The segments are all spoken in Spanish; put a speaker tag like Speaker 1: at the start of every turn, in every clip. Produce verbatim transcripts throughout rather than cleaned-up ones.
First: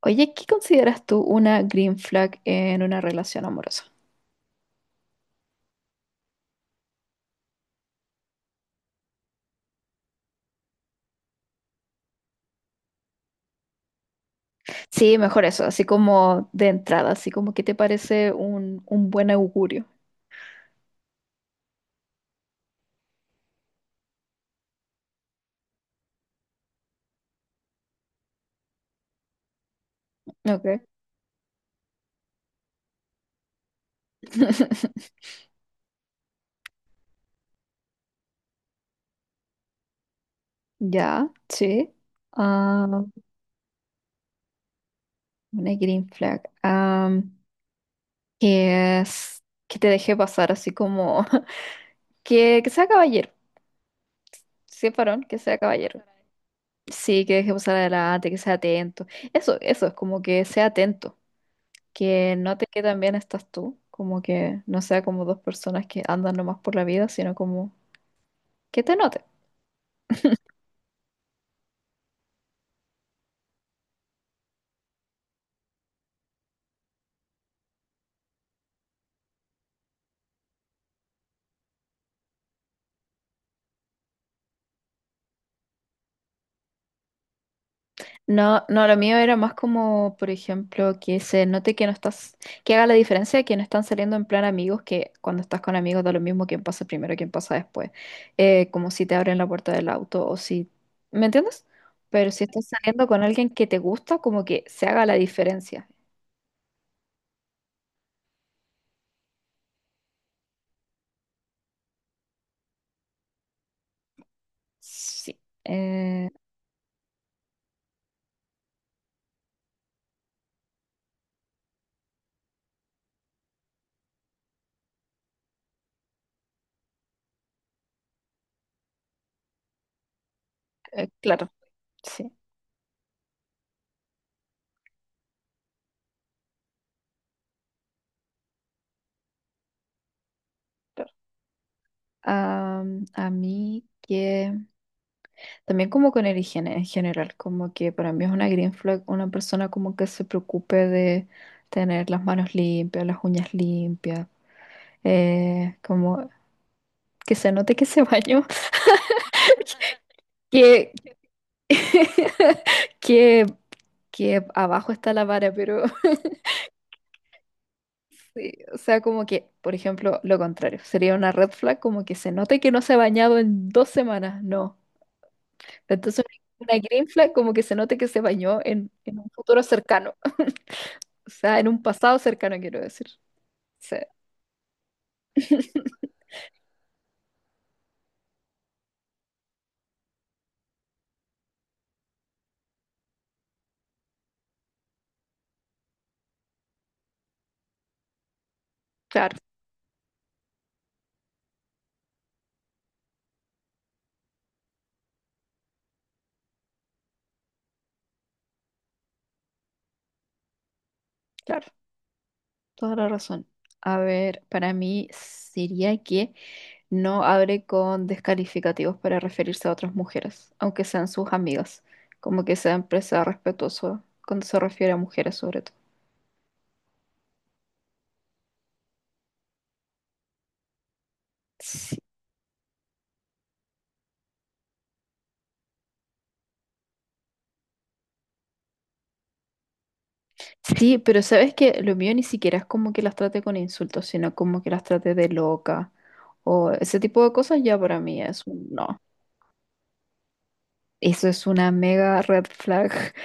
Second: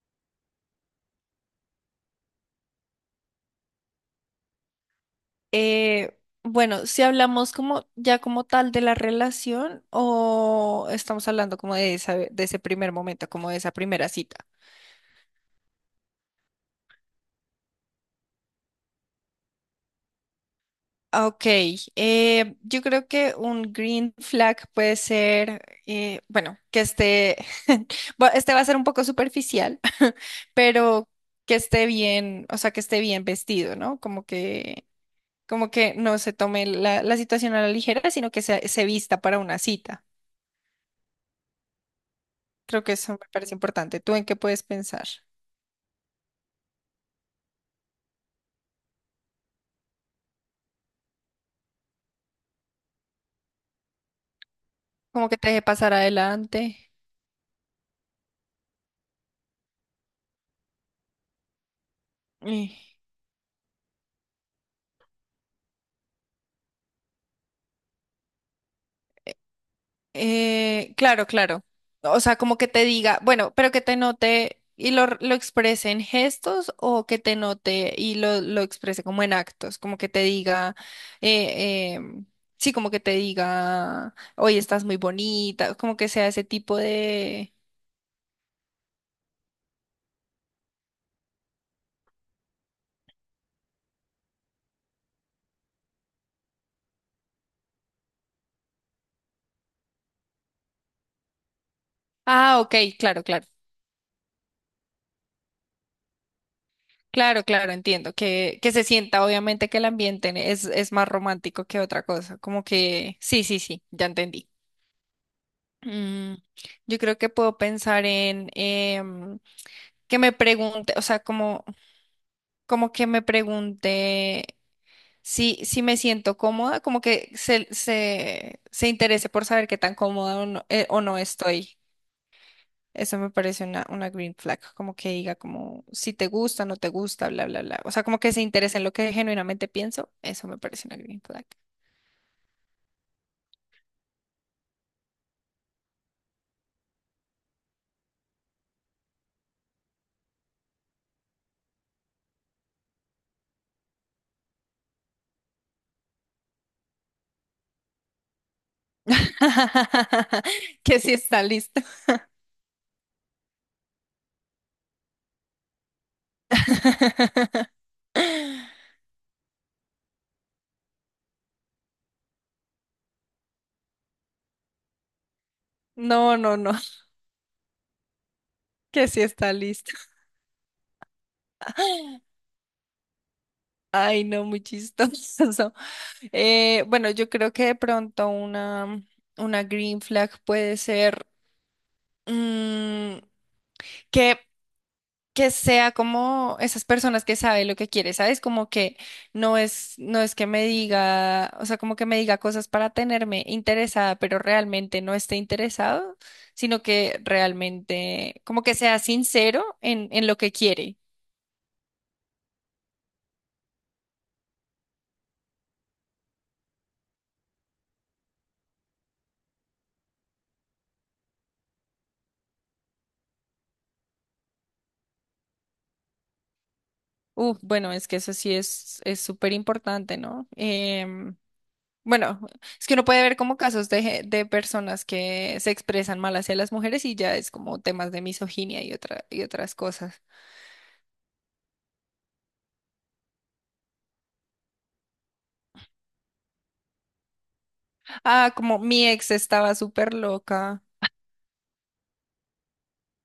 Speaker 1: Oye, ¿qué consideras tú una green flag en una relación amorosa?
Speaker 2: Eh, bueno, si hablamos como ya como tal de la relación o estamos hablando como de esa, de ese primer momento, como de esa primera cita.
Speaker 1: Sí, mejor eso, así como de entrada, así como que te parece un, un buen augurio.
Speaker 2: Ah, ok, eh, yo creo que un green flag puede ser, eh, bueno, que esté, bueno, este va a ser un poco superficial,
Speaker 1: Ok.
Speaker 2: pero que esté bien, o sea, que esté bien vestido, ¿no? Como que, como que no se tome la, la situación a la ligera, sino que se, se vista para una cita.
Speaker 1: Ya, sí.
Speaker 2: Creo
Speaker 1: Ah,
Speaker 2: que eso me parece importante. ¿Tú en qué puedes pensar?
Speaker 1: una green flag. Am, que es que te deje pasar así como que, que sea caballero. Sí, es varón,
Speaker 2: Como que
Speaker 1: que
Speaker 2: te
Speaker 1: sea
Speaker 2: deje pasar
Speaker 1: caballero.
Speaker 2: adelante.
Speaker 1: Sí, que deje pasar adelante, que sea atento. Eso, eso es como que sea atento. Que note
Speaker 2: Eh,
Speaker 1: que también estás tú, como que no sea como dos personas que andan nomás por la vida, sino como que te note.
Speaker 2: eh, claro, claro. O sea, como que te diga, bueno, pero que te note y lo, lo exprese en gestos o que te note y lo, lo exprese como en actos, como que te diga, eh, eh, sí, como que te diga, hoy estás muy bonita, como que sea ese tipo de...
Speaker 1: No, no, lo mío era más como, por ejemplo, que se note que no estás, que haga la diferencia que no están saliendo en plan amigos, que cuando estás con amigos da lo mismo quién pasa primero, quién pasa después. Eh, como si te abren la puerta del auto o si, ¿me entiendes? Pero si
Speaker 2: Ah,
Speaker 1: estás
Speaker 2: ok,
Speaker 1: saliendo con
Speaker 2: claro, claro.
Speaker 1: alguien que te gusta, como que se haga la diferencia.
Speaker 2: Claro, claro, entiendo. Que, que se sienta, obviamente, que el ambiente es, es más romántico que otra cosa. Como que, sí, sí, sí, ya entendí.
Speaker 1: Sí. Eh,
Speaker 2: Mm, yo creo que puedo pensar en em, que me pregunte, o sea, como, como que me pregunte si, si me siento cómoda, como que se, se, se interese por saber qué tan cómoda o no, eh, o
Speaker 1: eh,
Speaker 2: no
Speaker 1: claro,
Speaker 2: estoy.
Speaker 1: sí.
Speaker 2: Eso me parece una, una green flag, como que diga como si te gusta, no te gusta, bla, bla, bla. O sea, como que se interese en lo que genuinamente pienso. Eso me parece una
Speaker 1: Claro.
Speaker 2: green flag.
Speaker 1: Am, a mí que también como con el higiene en general, como que para mí es una green flag una persona como que se preocupe de tener las manos limpias, las uñas limpias, eh, como que se note que se bañó, que,
Speaker 2: Que sí está listo.
Speaker 1: que, que abajo está la vara, pero sí, o sea, como que, por ejemplo, lo contrario, sería una red flag como que se note que no se ha bañado en dos semanas, no. Entonces,
Speaker 2: No, no, no,
Speaker 1: una green flag como que se note que se bañó en,
Speaker 2: que
Speaker 1: en
Speaker 2: sí
Speaker 1: un
Speaker 2: está
Speaker 1: futuro
Speaker 2: listo.
Speaker 1: cercano, o sea, en un pasado cercano, quiero decir. Sí,
Speaker 2: Ay, no, muy chistoso. Eh, bueno, yo creo que de pronto una, una green flag puede ser mm, que que sea como esas personas que sabe lo que quiere, ¿sabes? Como que
Speaker 1: claro,
Speaker 2: no es, no es que me diga, o sea, como que me diga cosas para tenerme interesada, pero realmente no esté interesado, sino que realmente, como que sea sincero en, en lo que quiere.
Speaker 1: claro, toda la razón. A ver, para mí sería que no hable con descalificativos para referirse a otras mujeres, aunque sean sus amigas, como que sea empresa respetuoso cuando se refiere a mujeres sobre todo.
Speaker 2: Uf, bueno, es que eso sí es, es súper importante, ¿no? Em,
Speaker 1: Sí.
Speaker 2: bueno, es que uno puede ver como casos de, ge- de personas que se expresan mal hacia las mujeres y ya es como temas de misoginia y otra, y otras cosas.
Speaker 1: Sí, pero sabes que lo mío ni siquiera es como que las trate con insultos, sino como que las trate de loca o ese tipo de cosas ya para mí es
Speaker 2: Ah,
Speaker 1: un
Speaker 2: como
Speaker 1: no.
Speaker 2: mi ex estaba súper loca.
Speaker 1: Eso es una mega red flag.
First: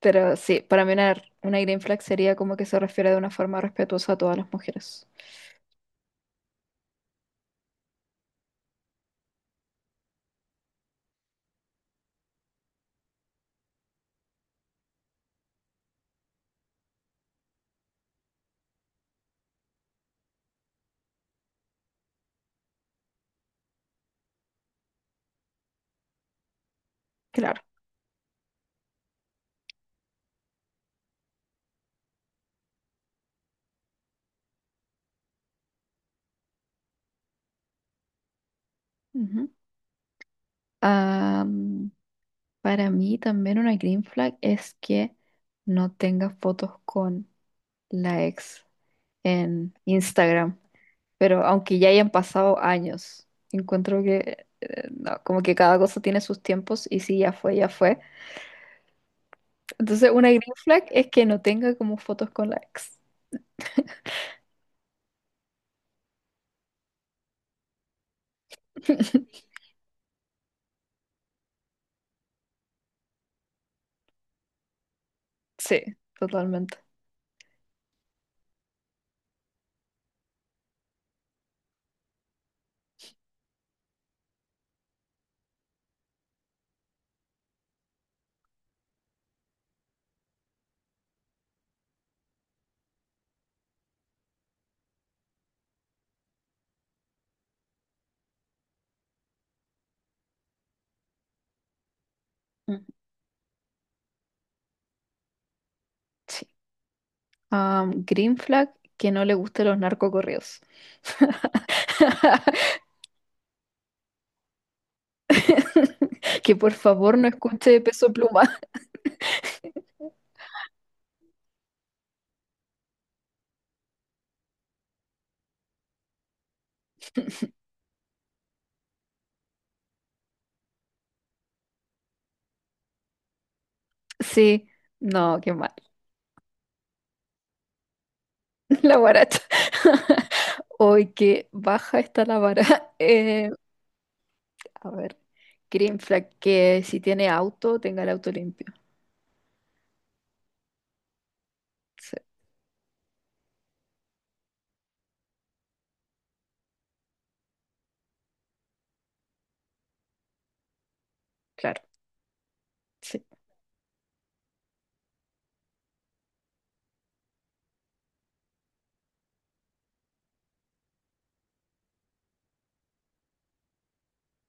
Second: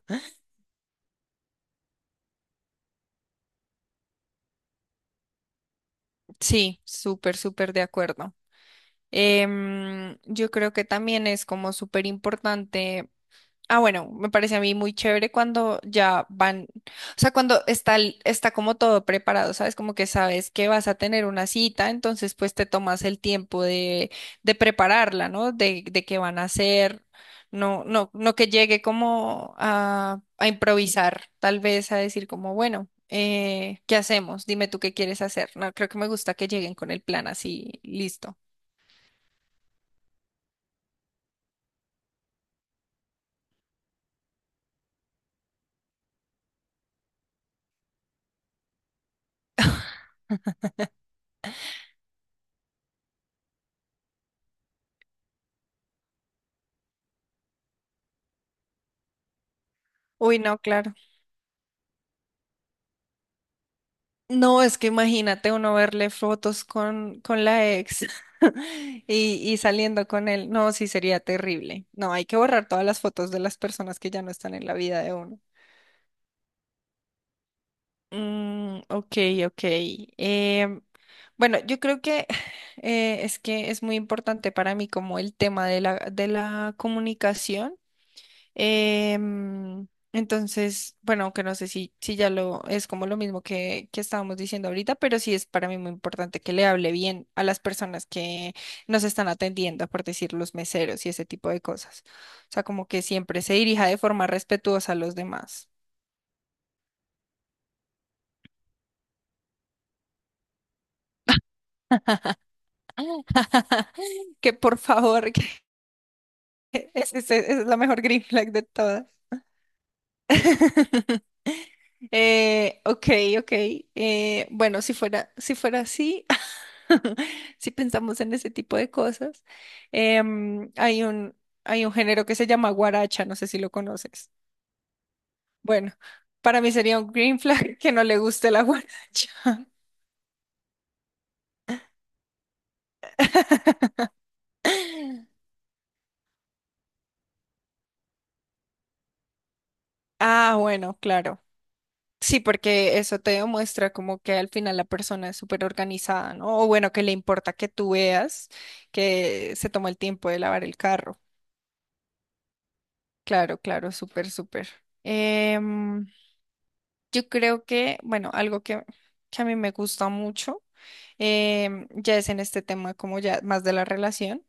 Speaker 1: Pero sí, para mí una, una green flag sería como que se refiere de una forma respetuosa a todas las mujeres.
Speaker 2: Sí, súper, súper de acuerdo. Em, yo creo que también es como súper importante. Ah, bueno, me parece a mí muy chévere cuando ya van, o sea, cuando está, el- está como todo preparado, ¿sabes? Como que sabes que vas a tener una cita, entonces pues te tomas el tiempo de, de prepararla, ¿no? De, de qué van a hacer,
Speaker 1: Claro.
Speaker 2: no, no, no que llegue como a, a improvisar, tal vez a decir como, bueno, eh, ¿qué hacemos? Dime tú qué quieres hacer. No, creo que me gusta que lleguen con el plan así, listo.
Speaker 1: Ujú. Ah, mm, para mí también una green flag es que no tenga fotos con la ex en Instagram. Pero aunque ya hayan pasado años, encuentro que eh, no, como que cada cosa tiene sus tiempos y si ya fue, ya fue. Entonces, una
Speaker 2: Uy,
Speaker 1: green
Speaker 2: no,
Speaker 1: flag
Speaker 2: claro.
Speaker 1: es que no tenga como fotos con la ex.
Speaker 2: No, es que imagínate uno verle fotos con, con la ex y, y saliendo con él. No, sí sería terrible. No, hay que borrar todas las fotos de las personas que ya no están en la vida de uno.
Speaker 1: Sí, totalmente.
Speaker 2: Mm, ok, ok. Em, bueno, yo creo que eh, es que es muy importante para mí como el tema de la, de la comunicación. Em, entonces, bueno, aunque no sé si, si ya lo es como lo mismo que, que estábamos diciendo ahorita, pero sí es para mí muy importante que le hable bien a las personas que nos están atendiendo, por decir los meseros y ese tipo de cosas. O sea,
Speaker 1: Mm,
Speaker 2: como que siempre se dirija de forma respetuosa a los demás.
Speaker 1: sí. Am, green flag que no le gusten los narcocorridos.
Speaker 2: Que por favor, que
Speaker 1: Que por favor
Speaker 2: ese- ese-
Speaker 1: no
Speaker 2: esa es la
Speaker 1: escuche
Speaker 2: mejor
Speaker 1: Peso
Speaker 2: green
Speaker 1: Pluma.
Speaker 2: flag de todas. Eh, ok, ok. Eh, bueno, si fuera, si fuera así, si pensamos en ese tipo de cosas, em, hay un, hay un género que se llama guaracha, no sé si lo conoces.
Speaker 1: Sí, no, qué mal.
Speaker 2: Bueno, para mí sería un green flag que no le guste la
Speaker 1: La guaracha.
Speaker 2: guaracha.
Speaker 1: Hoy que baja está la vara. Eh, A ver, green flag, que si tiene auto, tenga el auto limpio.
Speaker 2: Ah, bueno, claro.
Speaker 1: Sí,
Speaker 2: Sí, porque eso te demuestra como que al final la persona es súper organizada, ¿no? O bueno, que le importa que tú veas que se toma el tiempo de lavar el carro.
Speaker 1: claro, sí.
Speaker 2: Claro, claro, súper, súper. Em, yo creo que, bueno, algo que, que a mí me gusta mucho, em, ya es en este tema como ya más de la relación,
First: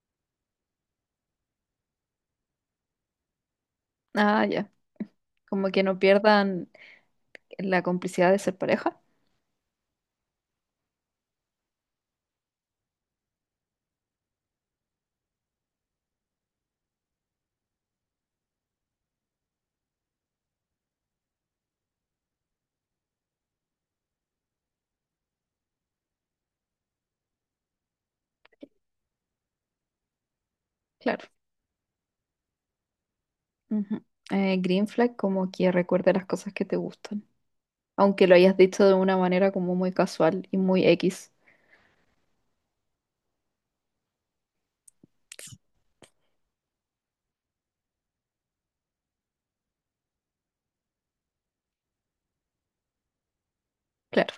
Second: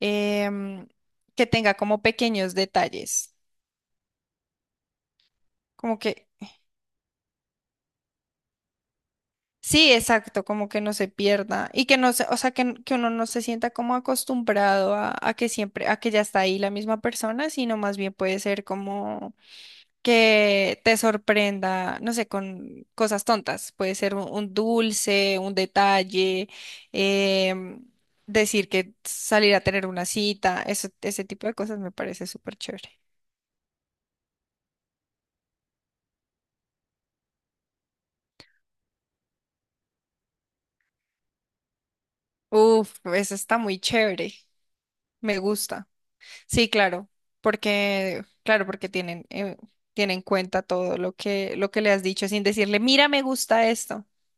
Speaker 2: em, que tenga como pequeños detalles,
Speaker 1: Ah, ya. Como que
Speaker 2: como
Speaker 1: no
Speaker 2: que,
Speaker 1: pierdan la complicidad de ser pareja.
Speaker 2: sí, exacto, como que no se pierda y que no se, o sea, que, n- que uno no se sienta como acostumbrado a, a que siempre, a que ya está ahí la misma persona, sino más bien puede ser como... que te sorprenda, no sé, con cosas tontas. Puede ser un, un dulce, un detalle, em, decir que salir a tener una cita, eso, ese
Speaker 1: Claro.
Speaker 2: tipo de cosas me parece súper chévere.
Speaker 1: Ujú. Eh, green flag, como que recuerde las cosas que te gustan. Aunque lo hayas dicho de una manera como muy casual y muy X.
Speaker 2: Uf, eso está muy chévere, me gusta. Sí, claro, porque, claro, porque tienen, eh, tienen en cuenta todo lo que, lo que le has dicho sin decirle, mira, me gusta esto.
Speaker 1: Claro.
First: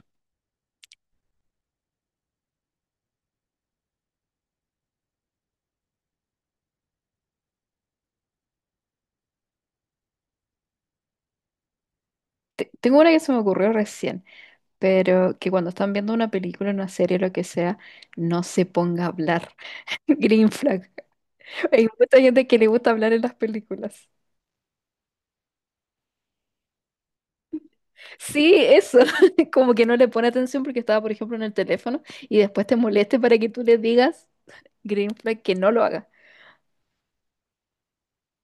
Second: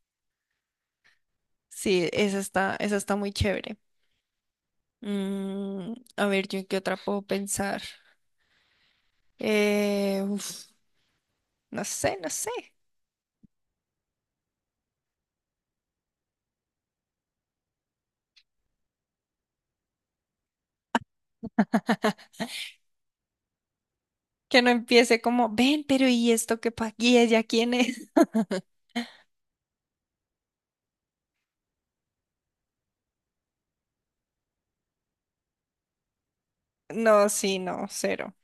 Speaker 2: Sí, eso está, eso está muy chévere. Mm, a ver, ¿yo en qué otra puedo pensar? Eh, uf, no sé, no sé.
Speaker 1: Te- Tengo una que se me ocurrió recién, pero que cuando están viendo una película, una serie, lo que sea, no se ponga a hablar. Green flag. Hay mucha gente que le gusta hablar en las películas.
Speaker 2: Que no empiece como, ven, pero ¿y esto qué pa'? ¿Y ella quién es?
Speaker 1: Sí, eso, como que no le pone atención porque estaba, por ejemplo, en el teléfono y después te moleste para que tú le digas green flag que no lo haga.
Speaker 2: No, sí, no, cero.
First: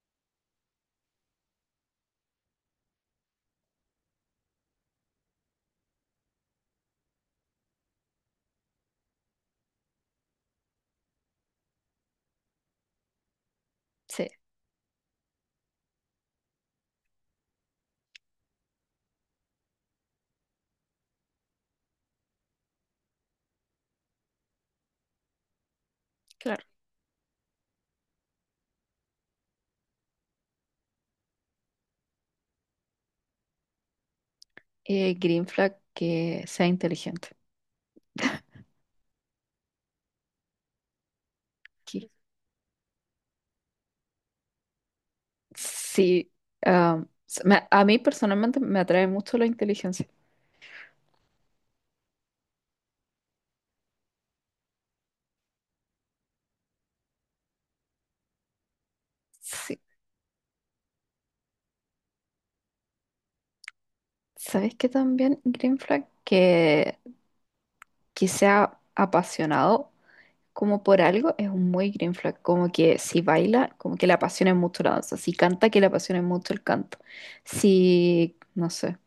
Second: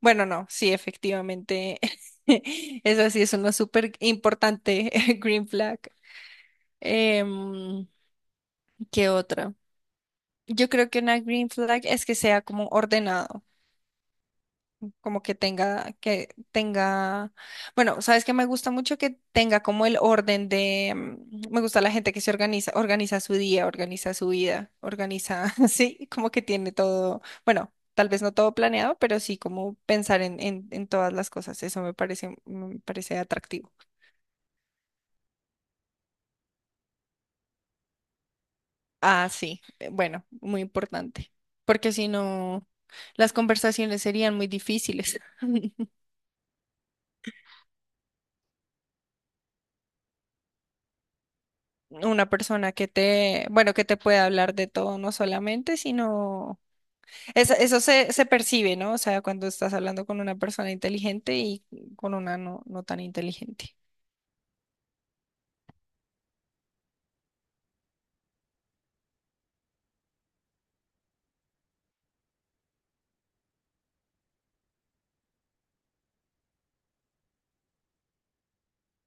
Speaker 2: Bueno, no, sí, efectivamente. Eso sí es una súper importante green flag. Em, ¿qué otra? Yo creo que una green flag es que sea como ordenado.
Speaker 1: Sí.
Speaker 2: Como que tenga, que tenga, bueno, sabes que me gusta mucho que tenga como el orden de, mm, me gusta la gente que se organiza, organiza su día, organiza su vida, organiza, sí, como que
Speaker 1: Claro.
Speaker 2: tiene todo, bueno, tal vez no todo planeado, pero sí como pensar en, en, en todas las cosas, eso me parece, me parece atractivo.
Speaker 1: Eh, green flag que sea inteligente.
Speaker 2: Ah, sí, eh, bueno, muy importante, porque si
Speaker 1: Que-
Speaker 2: no, las conversaciones serían muy difíciles.
Speaker 1: Sí, ah, s- me- a mí personalmente me atrae mucho la inteligencia.
Speaker 2: Una persona que te, bueno, que te pueda hablar de todo, no solamente, sino eso, eso se, se percibe, ¿no? O sea, cuando estás
Speaker 1: Sí,
Speaker 2: hablando con una persona inteligente y con una no, no tan inteligente.
Speaker 1: ¿sabes qué también green flag? Que, que sea apasionado como por algo, es un muy green flag. Como que si baila, como que le apasiona mucho la danza. Si canta, que le apasiona mucho el canto. Si, no sé,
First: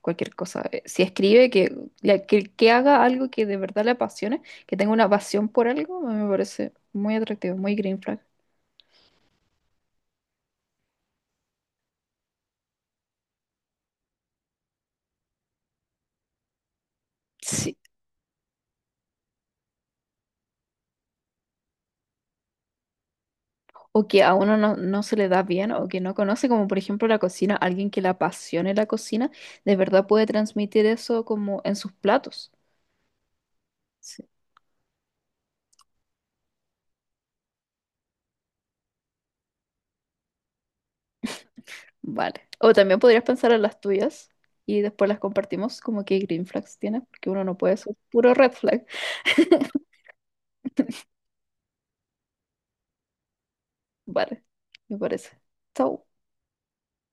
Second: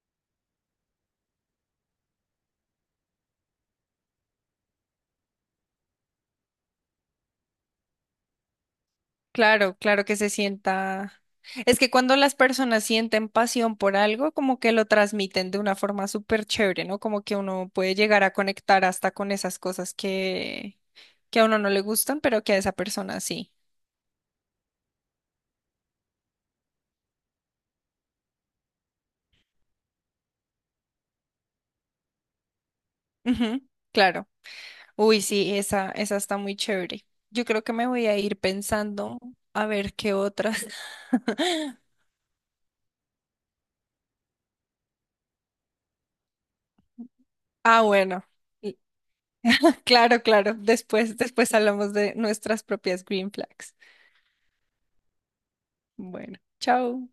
Speaker 1: cualquier cosa. eh, Si escribe, que, le- que, que haga algo que de verdad le apasione, que tenga una pasión por algo, me parece muy atractivo, muy green flag.
Speaker 2: Claro, claro que se sienta. Es que cuando las personas sienten pasión por algo, como que lo transmiten de una forma súper chévere, ¿no? Como que uno
Speaker 1: Sí.
Speaker 2: puede llegar a conectar hasta con esas cosas que, que a uno no le gustan, pero que a esa persona sí.
Speaker 1: O que a uno no, no se le da bien o que no conoce, como por ejemplo la cocina, alguien que le apasione la cocina, de verdad puede transmitir eso como en sus platos.
Speaker 2: Ujú, claro. Uy, sí, esa, esa está muy chévere. Yo creo que me voy a ir pensando a ver qué otras.
Speaker 1: Vale. O también podrías pensar en las tuyas y después las compartimos como que green flags tienes, porque uno no puede
Speaker 2: Ah,
Speaker 1: ser
Speaker 2: bueno.
Speaker 1: puro red
Speaker 2: y-
Speaker 1: flag.
Speaker 2: Claro, claro. Después, después hablamos de nuestras propias green flags.
Speaker 1: Vale, me parece. Chau.
Speaker 2: Bueno, chao.